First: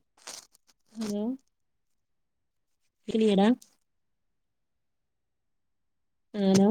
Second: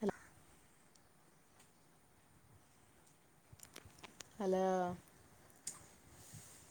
Hala hello [unintelligible] hello hello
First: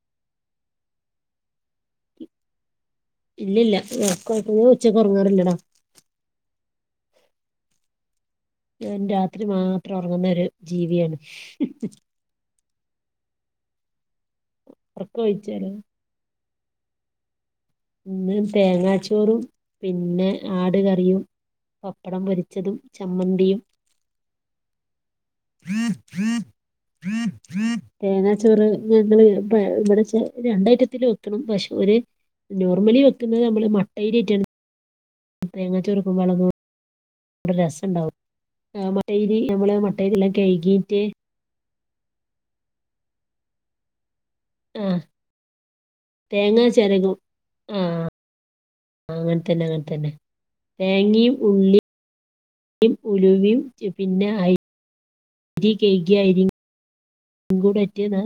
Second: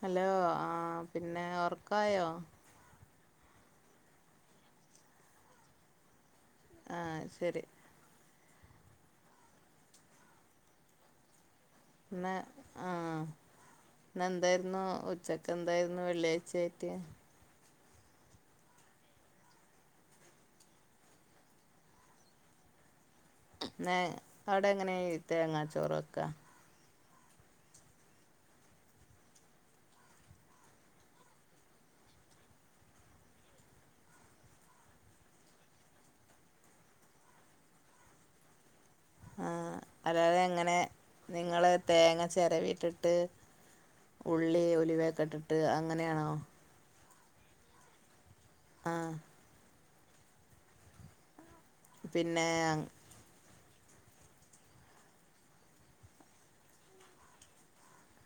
hello ആ പിന്നെ ഒറക്കായോ ഇല്ലല്ല ഉച്ചക്കറങ്ങാറില്ലട ആ ശരി ഞാൻ രാത്രി മാത്രം ഒറങ്ങുന്ന ഒരു ജീവിയാണ്. ഇന്ന് ആ ഇന്ന് എന്തായിരുന്നു ഉച്ചക്ക് ഉറക്കമൊഴിച്ചാലോ എന്തായിരുന്നു. വെള്ളിയാച്ചായിട്ട് ഇന്ന് തേങ്ങാച്ചോറും പിന്നെ ആട് കറിയും പപ്പടം പൊരിച്ചതും ചമ്മന്തിയും അവിടെ എങ്ങനെ തേങ്ങാ ചോറ് വെക്കാ തേങ്ങാച്ചോറ് ഞങ്ങള് ഇവിടെ രണ്ടായിട്ടിത്തിരി വെക്കണം പക്ഷുര നോർമലി വെക്കുന്നത് നമ്മള് മട്ട അരിയിട്ടാണ്. തേങ്ങാ ചുരുങ്ങും വളങ്ങും നല്ല രസം ഉണ്ടാവും, മട്ടരി നമ്മള് ആഹ് മട്ടരി എല്ലാം അല്ലാതെ എങ്ങനെ കഴുകിട്ട് നിങ്ങള് തേങ്ങ ചിരവിട്ടിട്ട് ഉള്ളി ഉലിവേക്കെട്ടിട്ട് അങ്ങനെയാണോ അങ്ങനെ ചെരങ്ങും ആ ആഹ് അങ്ങനെ തന്നെ അങ്ങനെ തന്നെ തേങ്ങയും ഉള്ളിയും പിന്നെ ആഹ് ഉലവയും പിന്നെ അരിയും കഴുകി- കൂടെറ്റി താ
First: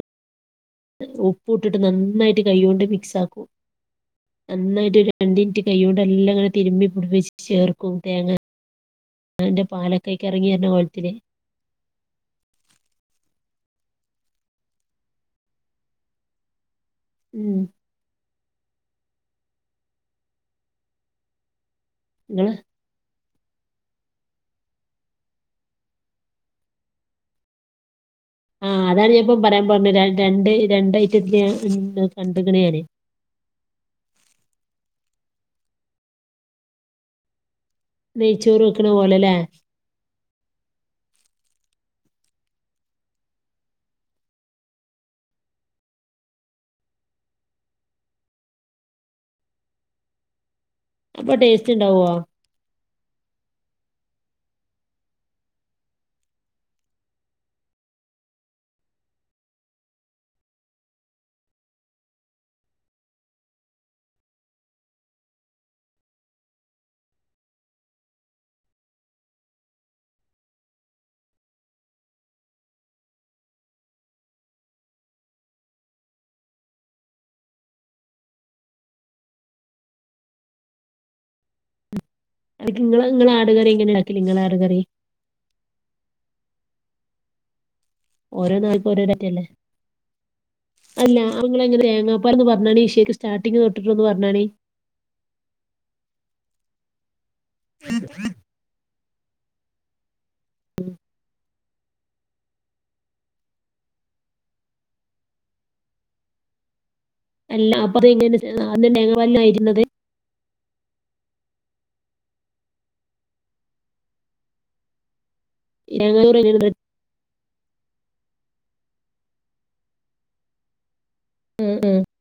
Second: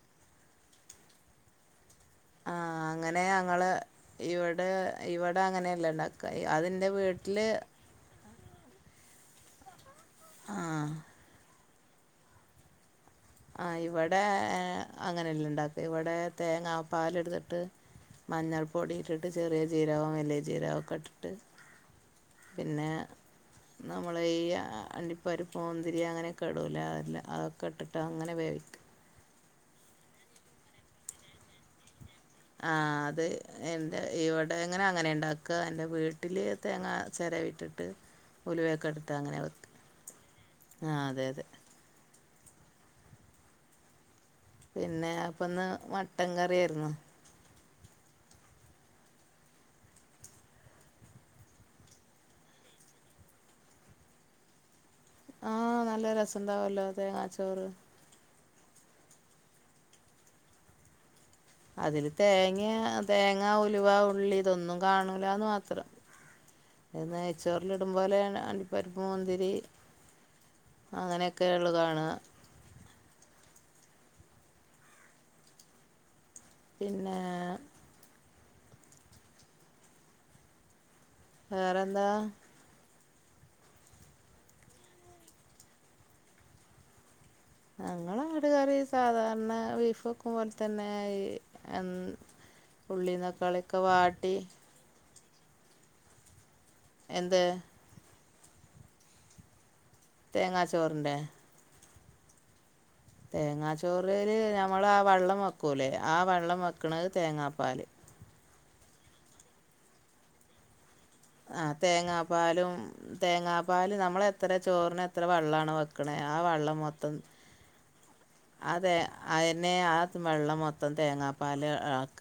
ഉപ്പു ഇട്ടിട്ട് നന്നായി- കൈ കൊണ്ട് മിക്സ് അങ്ങനെ ആക്കും, ഞങ്ങള് ഇവിടെ നന്നായിട്ട് ഒരു രണ്ട് ഇവിടെ മിനിറ്റ് കൈ അങ്ങനെയല്ല കൊണ്ട് എല്ലാം ഇണ്ടാക്ക അങ്ങനെ തിരുമ്പി അതിൻ്റെ പിടിപ്പിച്ച് വീട്ടില് ചേർക്കും. തേങ്ങ അതിന്റെ പാലക്കെയ്ക്ക്റങ്ങി വരുന്ന ആഹ് കോലത്തിൽ ആ ഇവിടെ അങ്ങനെല്ല ഇണ്ടാക്കൽ തേങ്ങ പാല് ഉം എടുത്തിട്ട്. മഞ്ഞൾ പൊടി ഇട്ടിട്ട്, ചെറിയ ജീരകം വലിയ ജീരകൊക്കെ ഇട്ടിട്ട് [inaudible] പിന്നെ നമ്മളെ ഈ അണ്ടിപ്പരിപ്പും മുന്തിരി അങ്ങനൊക്കെ ഇടൂലെ, അതെല്ലാം അതൊക്കെ ഇട്ടി [unintelligible] അങ്ങനെ ആ വേവിക്കും അതാണ് ഞാൻ ഇപ്പം പറയാൻ പറഞ്ഞ രണ്ടേ രണ്ട ഐറ്റത്തി ആ അത് തന്നെ എൻ്റെ ഇവിടെ എങ്ങനെ അങ്ങനെ ഉണ്ടാക്ക, എൻ്റെ വീട്ടിൽ തേങ്ങാ ചിരവിട്ടിട്ട് നെയ്ച്ചോറ് വെക്കണ ഉലിവയൊക്കെ എടുത്ത് പോലെല്ലേ അങ്ങനെ വെക്കും ആ അതെ അതെ. പിന്നെ അപ്പൊ ഇന്ന് മട്ടൻ കറിയായിരുന്നു. അപ്പൊ ടേസ്റ്റ് ഉണ്ടാവോ? ആ നല്ല രസം ഉണ്ടാവല്ലോ തേങ്ങാ ചോറ് അതില് തേങ്ങ, തേങ്ങാ ഉലുവ ഉള്ളി ഇതൊന്നും കാണൂലന്ന് മാത്രം. പിന്നെ നെയ്ച്ചോറിൽ ഇടും പോലെ അണ്ടിപ്പരിപ്പ് മുന്തിരി അങ്ങനെയൊക്കെയ ഉള്ളതാണ് പിന്നെ വേറെന്താ നിങ്ങൾ നിങ്ങള് ആട് കറി എങ്ങനെ ഉണ്ടാക്കൽ നിങ്ങള് ആട് കറി. ഞങ്ങള ഓരോ ആടുകറി നാൾക്ക് ഓരോ ഐറ്റം അല്ലേ സാധാരണ ബീഫ് വെക്കും പോലെ തന്നെ അല്ല ഈ നിങ്ങളെങ്ങനെ തേങ്ങാപ്പാലെന്ന് പറഞ്ഞാണി ഇഷയ്ക്ക് ഉള്ളീം, സ്റ്റാർട്ടിങ് തക്കാളിയൊക്കെ തൊട്ടിട്ടൊന്ന് വാട്ടി പറഞ്ഞാണി. എന്ത് [inaudible] തേങ്ങാ ചോറിന്റെ തേങ്ങാച്ചോറ് നമ്മൾ ആ വെള്ളം വെക്കൂലെ ആ വെള്ളം വെ വെക്കണത്‌ തേങ്ങ അല്ല അപ്പ അത് എങ്ങനെ അത് തേങ്ങാപ്പാൽ ആയിരുന്നത് ആ തേങ്ങാപ്പാലും തേങ്ങാപ്പാല് നമ്മള് എത്ര ചോറിന് എത്ര വെള്ള വെക്കണേ ആ തേങ്ങാച്ചോറ് എങ്ങനെ വെള്ളം മൊത്തം അത് തന്നെ ആ വെള്ളം മൊത്തം തേങ്ങാപ്പാൽ ആക്ക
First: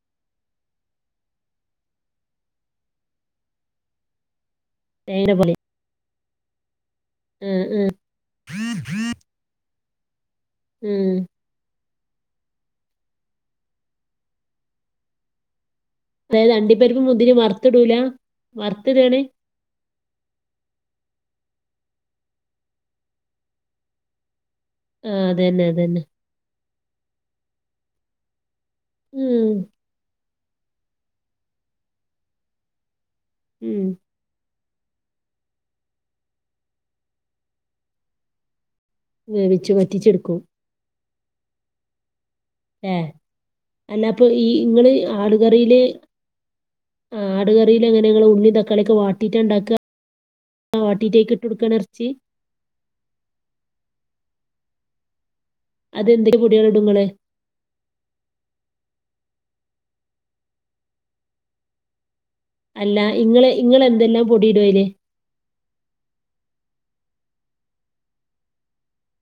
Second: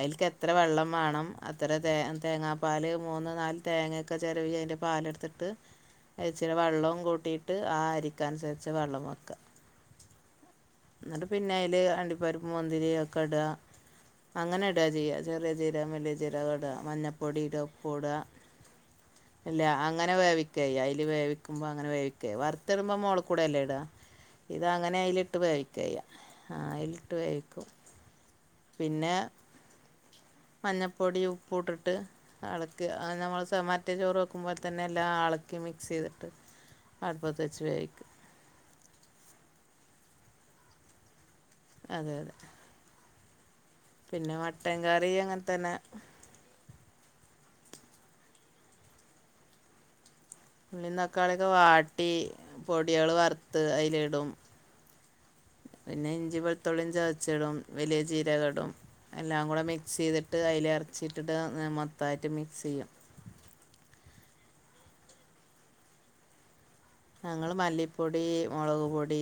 അതിൽ എത്ര വെള്ളം വേണം അത്ര തേങ്ങാപ്പാൽ മൂന്ന് നാല് തേങ്ങയൊക്കെ ചിരവി അതിൻ്റെ തേങ്ങേടെ പാലെടുത്തിട്ട് പോലെ? ഇച്ചിരി വെള്ളവും കൂട്ടിയിട്ട് ആഹ് ആ ആഹ് അരിക്ക അനുസരിച്ച് വെള്ളം വെക്ക ആഹ്. എന്ന്ട്ട് [unintelligible] പിന്നെ അയില് അണ്ടിപ്പരിപ്പ് മുന്തിരി ഒക്കെ ഇടാ അങ്ങനെ ഇടാത ചെയ്യ ചെറിയ ജീരകം, വലിയ ജീരകം അതായത് ജിരകം ഇടാ, അണ്ടിപ്പരിപ്പും മുന്തിരിയും മഞ്ഞപ്പൊടി ഇടാ, ഉപ്പു വറുത്തിടൂല? ഇടാ വറുത്തിടാണ്? അല്ല അങ്ങനെ വേവിക്കല്യ അയില് വേവിക്കുമ്പോ അങ്ങനെേ വേവിക്ക വറുത്തിടുമ്പോ മോള് കൂടെയല്ലേ ഇടാ. ഇതങ്ങനെ ആഹ് അയിലിട്ട് അതന്നെ അതന്നെ. വേവിക്കയ്യാ ആ അതിലിട്ട് വേവിക്കും. പിന്നെ ഉം മഞ്ഞൾപ്പൊടി ഉപ്പും ട്ടിട്ട് എളക്ക അ ഞമ്മൾ സ ഉം. മറ്റേ ചോറ് വെ വക്കുമ്പോൾ തന്നെ എല്ലാം അളക്കി മിക്സ് ചെയ്തിട്ട് അട്പ്പത്ത്ച്ച് വേവിക്ക വേവിച്ചു വറ്റിച്ചെടുക്കൊ അതെ അതെ ഏ അല്ലാപ്പൊ പിന്നെ ഈ മട്ടൻ ഇങ്ങള് കറി അങ്ങനെ ആടുക തന്നെ റീല് ആ ആട് കറിയില്എങ്ങനെങ്ങള് ഉള്ളിം തക്കാളിംഒക്കെ വാട്ടീട്ടാ ണ്ടാക്ക ഉള്ളിം തക്കാളിയൊക്കെ എറച്ചി? വാട്ടി പൊട്യള് വർത്ത് അയിലിടും. പിന്നെ അതെന്തൊക്കെ ഇഞ്ചി പൊടിയാളിടും വെളുത്തുള്ളിം ഇങ്ങള്? ചതച്ചിടും വലിയ ചീരകടും എല്ലാം കൂടെ മിക്സ് ചെയ്തിട്ട് അയില് എറച്ചിട്ടിട്ട് മൊത്തായിട്ട് മിക് അല്ല ഇങ്ങള് ഇങ്ങള്എന്തെല്ലാം പൊടിടും ആയില് ഞങ്ങള് മല്ലിപ്പൊടി, മുളക് പൊടി,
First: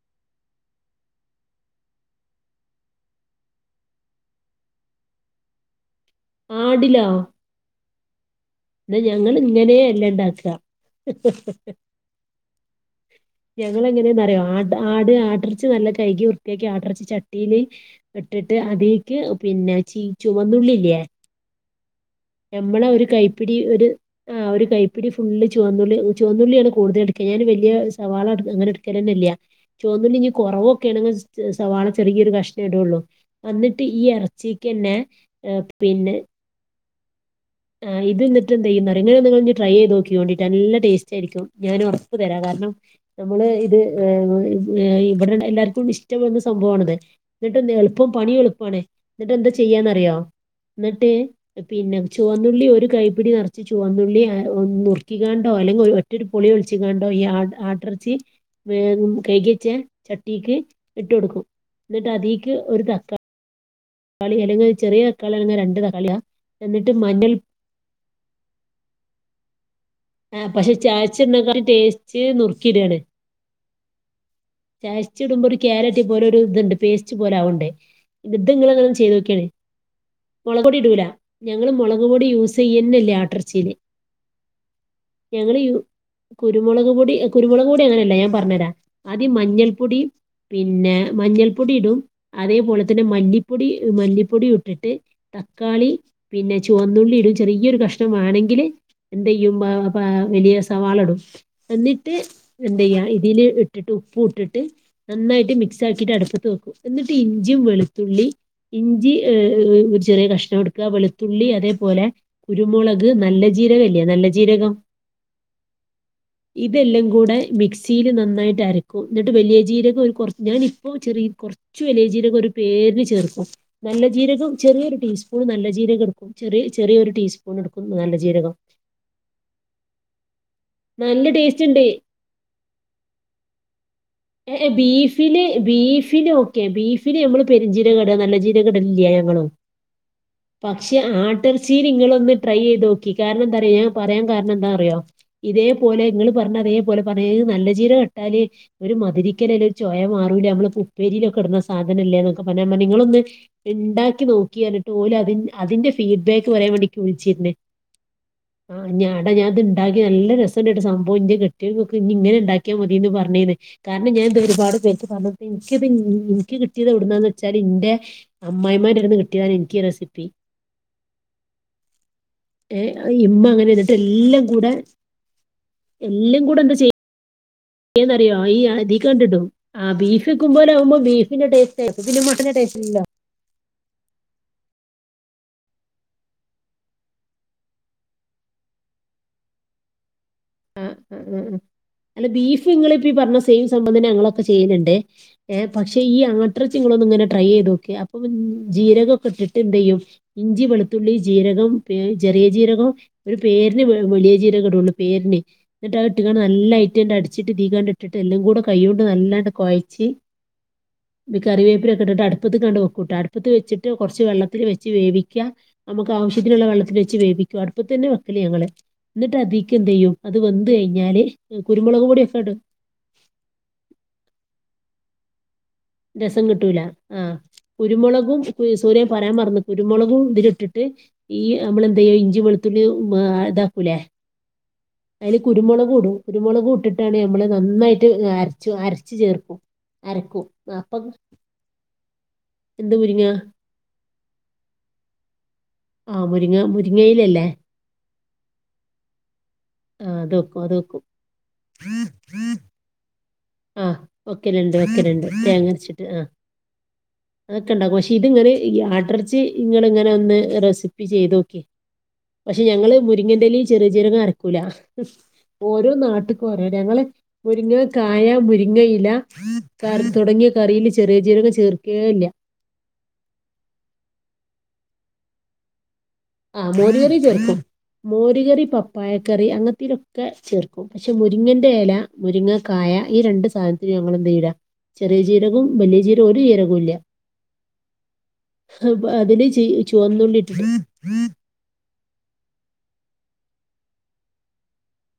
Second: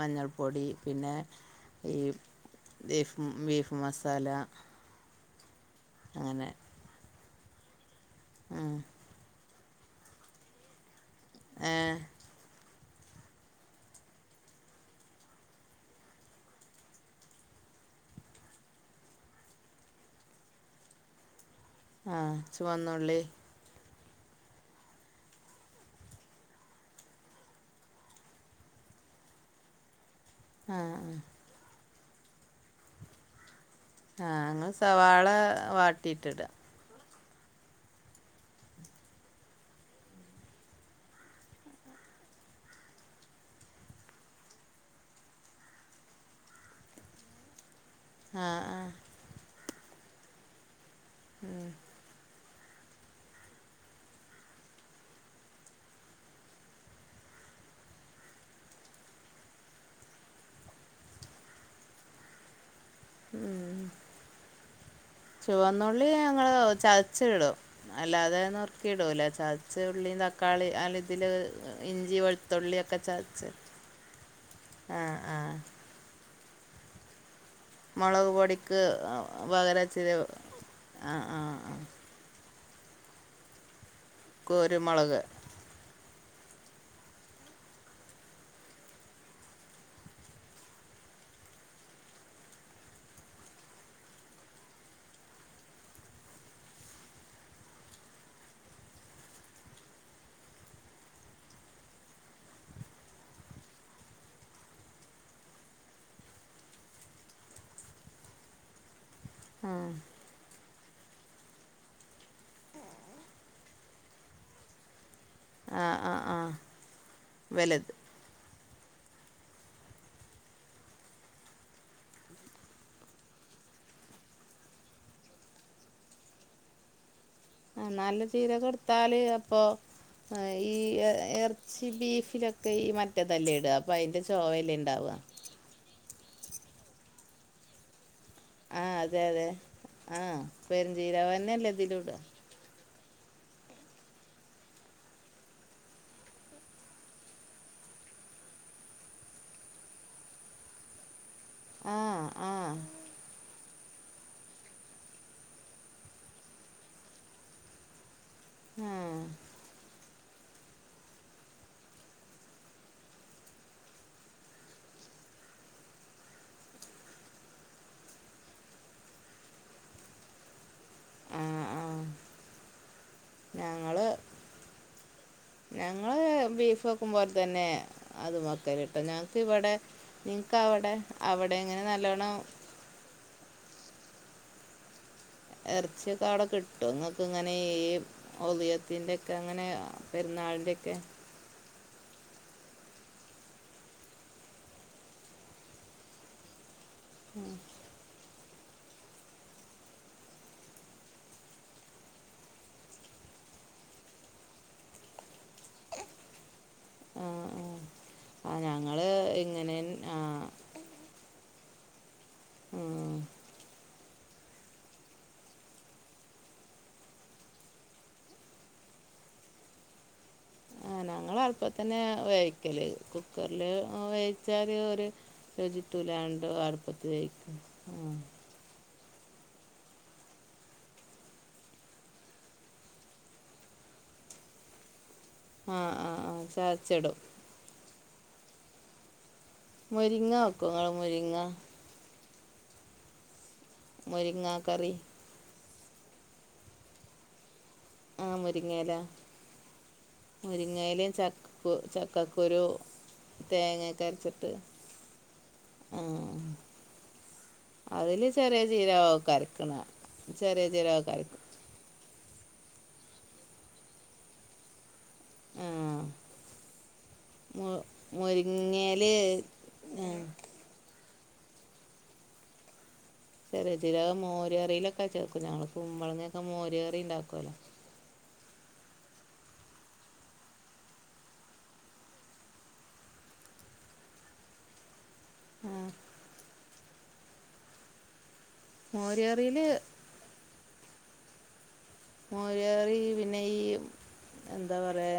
മഞ്ഞൾപ്പൊടി, പിന്നെ ഈ ബീഫ് ബീഫ് മസാലങ്ങന ആടിലൊ ന്നാ ഞങ്ങള് ഇങ്ങനേയല്ല ണ്ടാക്ക ഏ ഞങ്ങള് എങ്ങനെയെന്നറിയോ ആ ആട് ആട്ടറിച്ച് നല്ല കൈകി വൃത്തിയാക്കി ആട്ടറിച്ച് ചട്ടീല് ഇട്ടിട്ട് അ തീക്ക് പിന്നെ ചീ ചുവന്നുള്ളില്ലേ ആ നമ്മളെ ഒരു ചുവന്നുള്ളി കൈപ്പിടി ഒരു ആ ഒരു കൈപ്പിടി ഫുളള്ചുവന്നുള്ളി ചുവന്നുള്ളിയാണ് കൂടുതൽ ട്ക്ക ഞാന് വലിയ സവാള അങ്ങനെ ട് കേ ട്‌കലന്നെല്ല ചുവന്നുള്ളിഇനി ആ കുറവൊക്കെ ആണെങ്കിൽ ആ സവാള ചെറിയൊരു കഷ്ണ ടൊള്ളൂ അന്നിട്ട് ഈ ആ ഞങ്ങൾ എറച്ചീക്കന്നെ സവാള ഏ പിന്നെ വാട്ടിയിട്ടിടുക ആ് ഇതന്നട്ട് ന്തെയ്യുംന്നറൊ ഇങ്ങള്ങ്ങനെ ഒന്ന് ട്രൈ ചെയ്ത് നോക്കിയോണ്ടിട്ടോ നല്ല ടേസ്റ്റ് ആയിരിക്കുംഞൻ ഉറപ്പ് തരാം കാരണം നമ്മള് ഇത് ഇവിടെ എല്ലാർക്കും ഇഷ്ടപ്പെടുന്ന സംഭവാണിത് എന്നിട്ട് എളുപ്പം പണിയും ആ എളുപ്പമാണ് ആ ന്നട്ട് എന്താ ചെയ്യാന്നറിയോ ന്നട്ട് പിന്നെ ചുവന്നുള്ളി ഒരു കൈപ്പിടി നിറച്ച് ചുവന്നുള്ളി നറുക്കിക്കാണ്ടോ അല്ലെങ്കിൽ ഒറ്റൊരു പൊളിയൊൾച്ചിക്കാണ്ടോ ഈ ആ ആട്ടറിച്ചി വേംകൈകിച്ച ചട്ടീക്ക് ഇട്ട് കൊടുക്കും ന്നിട്ട് അതീക്ക് ഒരു തക്കാള ഉം തക്കാളി അല്ലെങ്കിൽ രണ്ട് ചുവന്നുള്ളി തക്കാളിയാ ഞങ്ങള് എന്നിട്ട് മഞ്ഞൾ ചതച്ചിടും അല്ലാതെ ന്നുർക്കിയിടൂലെ ചാർ ചെറി ഉള്ളിയും ആഹ് തക്കാളി പക്ഷെ അല്ല ഇതില് ചായച്ചിട്ണേക്കാട്ടിം ഇഞ്ചി ടേസ്റ്റ് വെളുത്തുള്ളിയൊ നുറുക്കിടാണ് ക്കെ ചതച്ച ചതച്ചിടുമ്പോ ഒരു കാരറ്റ് പോലൊ ഒരു തുണ്ട് പേസ്റ്റ് പോലെ ആവ്ണ്ട് മുളക് പൊടിക്ക് ഇത്ങ്ങളങ്ങനൊന്നു ചെയ്തോക്കാണി പകരം ഇച്ചിരി മുളകോടി ഇടൂല ആ ആ ഞങ്ങള് ആ മൊള മുളക് പൊടിയൂസ് ചെയ്യന്നെല്ല അട്ടർച്ചില് കുരുമുളക് ഞങ്ങള് യൂ കുരുമുളക് പൊടി കുരുമുളക് പൊടി അങ്ങനെയല്ല ഞാൻ പറഞ്ഞരാആദ്യം മഞ്ഞൾപ്പൊടി പിന്നെ മഞ്ഞൾപ്പൊടി ഇടും അതേപോലെ തന്നെ മല്ലിപ്പൊടി മല്ലിപ്പൊടിം ഇട്ടിട്ട് തക്കാളി പിന്നെ ചുവന്നുള്ളിടും ചെറിയൊരു കഷ്ണം വാണെങ്കില് എന്തയ്യും വലിയ സവാള ഇടും എന്നിട്ട് എന്തയ്യ ഇതില് ഇട്ടിട്ട് ഉപ്പും ട്ടിട്ട് നന്നായിട്ട് മിക്സ് ആക്കിയിട്ട് അടുപ്പത്ത് വെക്കും എന്നിട്ട് ഇഞ്ചിയും വെളുത്തുള്ളി ഇഞ്ചി ഏ ആ ഒരു ചെറിയ കഷ്ണം ടും ക വെളുത്തുള്ളി അതേപോലെ കുരുമുളക് നല്ല ജീരകല്ലേ നല്ല ജീരകം ആ ആ ആ ഇതെല്ലാം കൂടെ വലുത് മിക്സിയില് നന്നായിട്ട് അരക്കും ന്നട്ട്‌വലിയ ജീരകം ഒരുക്കെറ ഞാൻ ഇപ്പോൾ ചെറിയ കുറ ച്ച് വലിയ ജീരകംഒരു പേര്ന് ചേർക്കും നല്ല ജീരകം ചെറിയരു ടീസ്പൂൺ നല്ല ജീരം എടുക്കും ചെറിയ ചെറിയൊരു ടീസ്പൂൺ ആ എടുക്കും നല്ല ജീരകം ചീരകം ട്ത്താല് അപ്പൊ ആ ഈ നല്ല ടേസ്റ്റ് ഉണ്ട് ഇറച്ചി ബീഫിലൊക്കെ ഈ മറ്റേതല്ലേ ഇട അപ്പൊ അയിന്റെ ചൊയല്ലെ ഉണ്ടാവ ല് ബീഫിന് ഒക്ക ബീഫിന്ന് ഞമ്മള് പെരിഞ്ചീരകട നല്ലീതി ആ അതെ ഞങ്ങളും അതെ ആ പക്ഷെ പെരുംജീരകം തന്നെയല്ലേ ആട്ടർച്ചിൽ ഇതിലിടുക നിങ്ങളൊന്ന് ട്രൈ ചെയ്തോക്കി കാരണം എന്താറിയോഞാൻ പറയാൻ കാരണം എന്താ അറിയോ ഇതേപോലെ നിങ്ങള് പറഞ്ഞ അതേപോലെ പറഞ്ഞ നല്ല ജീര കെട്ടാല് ഒരു മതിുരിക്കലല്ല ഒരു ചോയ മാറൂല നമ്മള് ഉപ്പേരിയിലൊക്കെ ഇടുന്ന ആ സാധനംല്ലേ എന്നൊക്കെ ആ പറഞ്ഞ നിങ്ങളൊന്ന് ഉണ്ടാക്കി നോക്കി എന്നിട്ട് പോലും അതി അതിന്റെ ഫീഡ്ബാക്ക് കുറെേ വേണിക്ക് വിളിച്ചിരുന്നേ ആ ഞാട ഞാൻ അത്ണ്ടാക്കി നല്ല രസ ഉണ്ടായിട്ട് സംഭവം ഇന്റെ കെട്ടിെയോൻ കൊക്കെ ഇനി ഇങ്ങനെ ഉണ്ടാക്കിയാ മതിയന്ന് പറഞ്ഞേ കാരണം ഞാൻ ഇത് ഒരുപാട് പേർക്ക് പറഞ്ഞൊട്ത് ണ് ഇൻക്കിത് ഇനിക്ക് കിട്ടിയത് എവിടുന്നന്ന് വെച്ചാൽ എന്റെ അമ്മായിമാൻ്റെ ഇരുന്ന് കിട്ടിയതാണ് എനിക്ക് റെസിപ്പി ആ ആ ഏ ഇമ്മ അങ്ങനെ എന്ന എന്നിട്ട് എല്ലാം കൂടെ ഞങ്ങള് ബീഫ് വെക്കും പോോലെ തന്നെ റിയോ അതും ഈ വെക്കൽ അതി കേട്ടോ ഞങ്ങൾക്ക് കണ്ടിട്ടും ഇവിടെ ആ നിങ്ങൾക്ക് ബീഫ്ക്ക്പോലെ അവിടെ ആുമ്പോ ബീഫിന്റെ അവിടെ ഇങ്ങനെ ടേസ്റ്റ് നല്ലോണം ആന്റെ ടേ ഇല്ല എറച്ചിയൊക്ക അവിടെ കിട്ടൊ ഇങ്ങക്ക് ഇങ്ങനെ ഈ ഓള്ളിയത്തിന്റെ ഒക്കെ അങ്ങനെ പെരുന്നാളി ഉം ഉം ഉം അല്ല ബീഫ് നിങ്ങളിപ്പൊ ഈ പറഞ്ഞ സെയിം സംഭവം തന്നെ ഞങ്ങളൊക്കെ ചെയ്യല്ണ്ട് ഏ പക്ഷെ ഈ ആട്ട്രച്ച നിങ്ങളൊന്നി ഇങ്ങനെ ട്രൈ ചെയ്ത് നോക്കി അപ്പൊ ജീരകൊക്കെ ഇട്ടിട്ട് നതേചെയ്യും ഇഞ്ചി വെളുത്തുള്ളി ജീരകം ചെറിയ ജീരകം ഒരു പേരിന് വെളിയ ചീരകഇടൊള്ളൂ പേരിന് ന്നട്ട് അത് ഇട്ട് കാണ്ട് നല്ല ഒക്കെ ആ അടിച്ചിട്ട് ആ ദീകാണ്ട് ഇട്ടിട്ട് എല്ലാം ആ കൂടെ ഞങ്ങൾ കൈയൊണ്ട് നല്ലാണ്ട് ഇങ്ങനെ കൊഴച്ച് ആ ഇ കറിവേപ്പന ഒക്കെ ഇട്ട് അടുപ്പത്തത്ത് കണ്ടണ്ട് വെക്കൂട്ട് ഉം. അടുപ്പത്ത് വെച്ചിട്ട് കൊറച്ച് വെള്ളത്തിൽ വെച്ച് വേവിക്കാം നമുക്ക് ആവശ്യത്തിനുള്ള വെള്ളത്തിൽ വെച്ച് വേവിക്കാം അടുപ്പ തന്നെ വെക്കല് ഞങ്ങള് ന്നട്ട് അധീക്ക് എ ൻത്ചെയ്യും അത് വെന്ത് കഴിഞ്ഞാല് കുരുമുളക് പൊടി ഒക്കെടും ലേ കുക്കറിൽ വേവിച്ചാല് ഒരു ചി രസം കിട്ടൂല ആഹ് ആ കുരുമുളകും സൂര്യ പറയാൻ മറന്ന് കുരുമുളകും ഇതില് ഇട്ടിട്ട് ഈ നമ്മളെന്ത ചെയ്യോ ഇഞ്ചി വെളുത്തുള്ളി ഇതാക്കൂലേ അതില് ആ കുരുമുളക് ആ കൂടും ആ കുരുമുളക് ചതച്ചിടും ഇട്ടിട്ടാണ് നമ്മള് നന്നായിട്ട്ര അരച്ചു ചേർക്കും മുരിങ്ങ അരക്കും വക്കൊ ഇങ്ങൾ അപ്പൊ മുരിങ്ങ എന്ത് മുരിങ്ങ മുരിങ്ങ കറി ആഹ് മുരിങ്ങ മുരിങ്ങയിലല്ലേ ആഹ് മുരിങ്ങല ആ് അത് വെക്കും അത് വെക്കും ചക്കക്കു ചക്കക്കുരു ആഹ് തേങ്ങയൊക്കെ അരച്ചിട്ട് വെക്കല്ണ്ട് വെക്കല്ണ്ട് ആ തേങ്ങരച്ചിട്ട് ആഹ് അതൊക്കെ ഉണ്ടാക്കും പക്ഷെ അതിൽ ഇതിങ്ങനെ ചെറിയ ജീരകമൊക്കെ ആട്ടറച്ചി ഇങ്ങൾ അരക്കണം ഇങ്ങനെ ഒന്ന് ചെറിയ റെസിപ്പി ജീരകമൊക്കെ അരക്കും ചെയ്തോക്കി പക്ഷെ ഞങ്ങള് മുരിങ്ങിന്റെല ചെറിയ ചെറിയ ജീരകം അരക്കൂല ആ ഓരോ നാട്ട്ക്കും ഒരൊത ഞങ്ങള് മു മുരിങ്ങ ക ക്കായ മുരിങ്ങയിൽ മുരിങ്ങയില കറി ആ തൊടങ്ങിയ കറിയിൽ ചെറിയ ജീരകം ചേർക്കേ ഇല്ല ചെറിയ ജീരകം മോരിറിയിലൊക്കെ ചേർക്കും ഞങ്ങൾ കുമ്പള ആഹ് മോര് കറി ചേർക്കും മോര് കറി പപ്പായക്കറി അങ്ങനത്തലൊക്കെ ചേർക്കും പക്ഷെ മുരിങ്ങന്റെ എല മുരിങ്ങ കായ ഈ രണ്ട് സാധനത്തിന് ഞങ്ങൾ എന്ത ചെയടാ ചെറിയ ജീരകവും ആ വലിയ ജീരകവും ഒരു ജീരകവും ഇല്ല [inaudible] അതിന് മോരുകറിയിൽ ച ചുവന്നുള്ളിട്ട്ട്ട് മോര് കറി പിന്നെ ഈ എന്താ പറയ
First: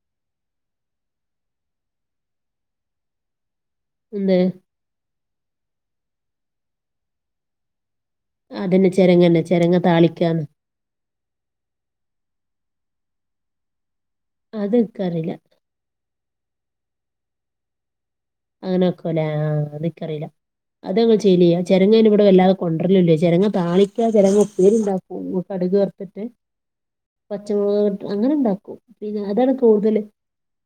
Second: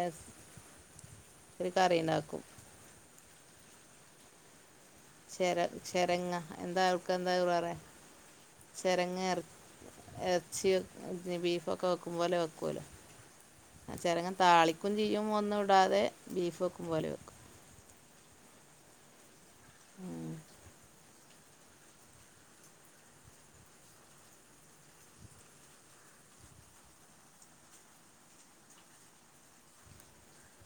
ഒരു കറിയിണ്ടാക്കും എന്ത് ചെറ് ചെറിങ്ങാ എന്താ ആൾക്ക് എന്താ പറയാ അതന്നെ ചെറിങ്ങ ചെരങ്ങന്നെ ചെരങ്ങ താളിക്കാന്ന് എറച്ചിയോ ബീഫൊക്കെ വെക്കും പോലെ വെക്കുവല്ലൊ ആഹ് ചെറങ്ങ താളിക്കും ചെയ്യും അതെനിക്കറിയില്ല ഒന്ന് കൂടാതെ ബീഫ് വെക്കും പോലെ വെക്കും അങ്ങനെ വെക്കൂല്ലേ ആഹ് അത് എനിക്കറിയില്ല ഉം. അത് വെ ശെരിയാ ചെരങ്ങ അതിന് ഇവിടെ വല്ലാതെ കൊണ്ടുവരലില്ല ചെരങ്ങ താളിക്കാ ചെരങ്ങ ഉപ്പേരി ഉണ്ടാക്കാ കടുക് വറത്തിട്ട് [inaudible] പച്ചമുളക് ഇട്ട് അങ്ങനെ ഉണ്ടാക്കും പിന്നെ അതാണ് കൂടുതല്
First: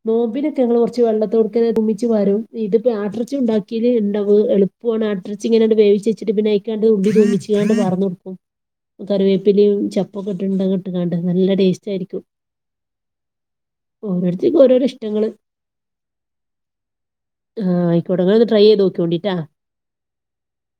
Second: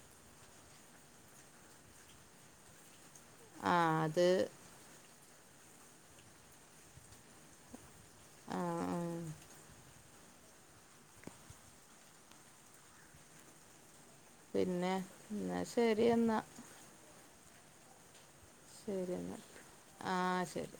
നോമ്പിനൊക്കെ ഞങ്ങള് കൊറച്ച് വെള്ളത്തോടുക്കെ ഉമിച്ച് വാരും ഇത് ഇപ്പൊ ആട്ടിറച്ചി ആ ഉണ്ടാക്കിയാലേ അത് ഇണ്ടാവൂ എളുപ്പ് അട്ടറച്ചീ ഇങ്ങനാണ്ട് വേവിച്ച് വെച്ചിട്ട് പിന്നെഅയിക്കാണ്ട് ഉള്ളി തുമിച്ചാണ്ട് വാർന്ന് ആ ആ. കൊട്ക്ക കറിവേപ്പിലയും ചപ്പൊക്കെ ഇട്ട് ഇട്ടണ്ട് നല്ല ടേസ്റ്റ് ആയിരിക്കും ഓരോരുത്തക്ക് ഓരോരോ ഇഷ്ടങ്ങള് ശരിയെന്നാ ആഹ് ആയിക്കോട്ടെ നിങ്ങള് ഒന്ന് ട്രൈ ചെയ്ത് ശരി നോക്കോണ്ടിട്ടാ എന്നാൽ ആ ശരി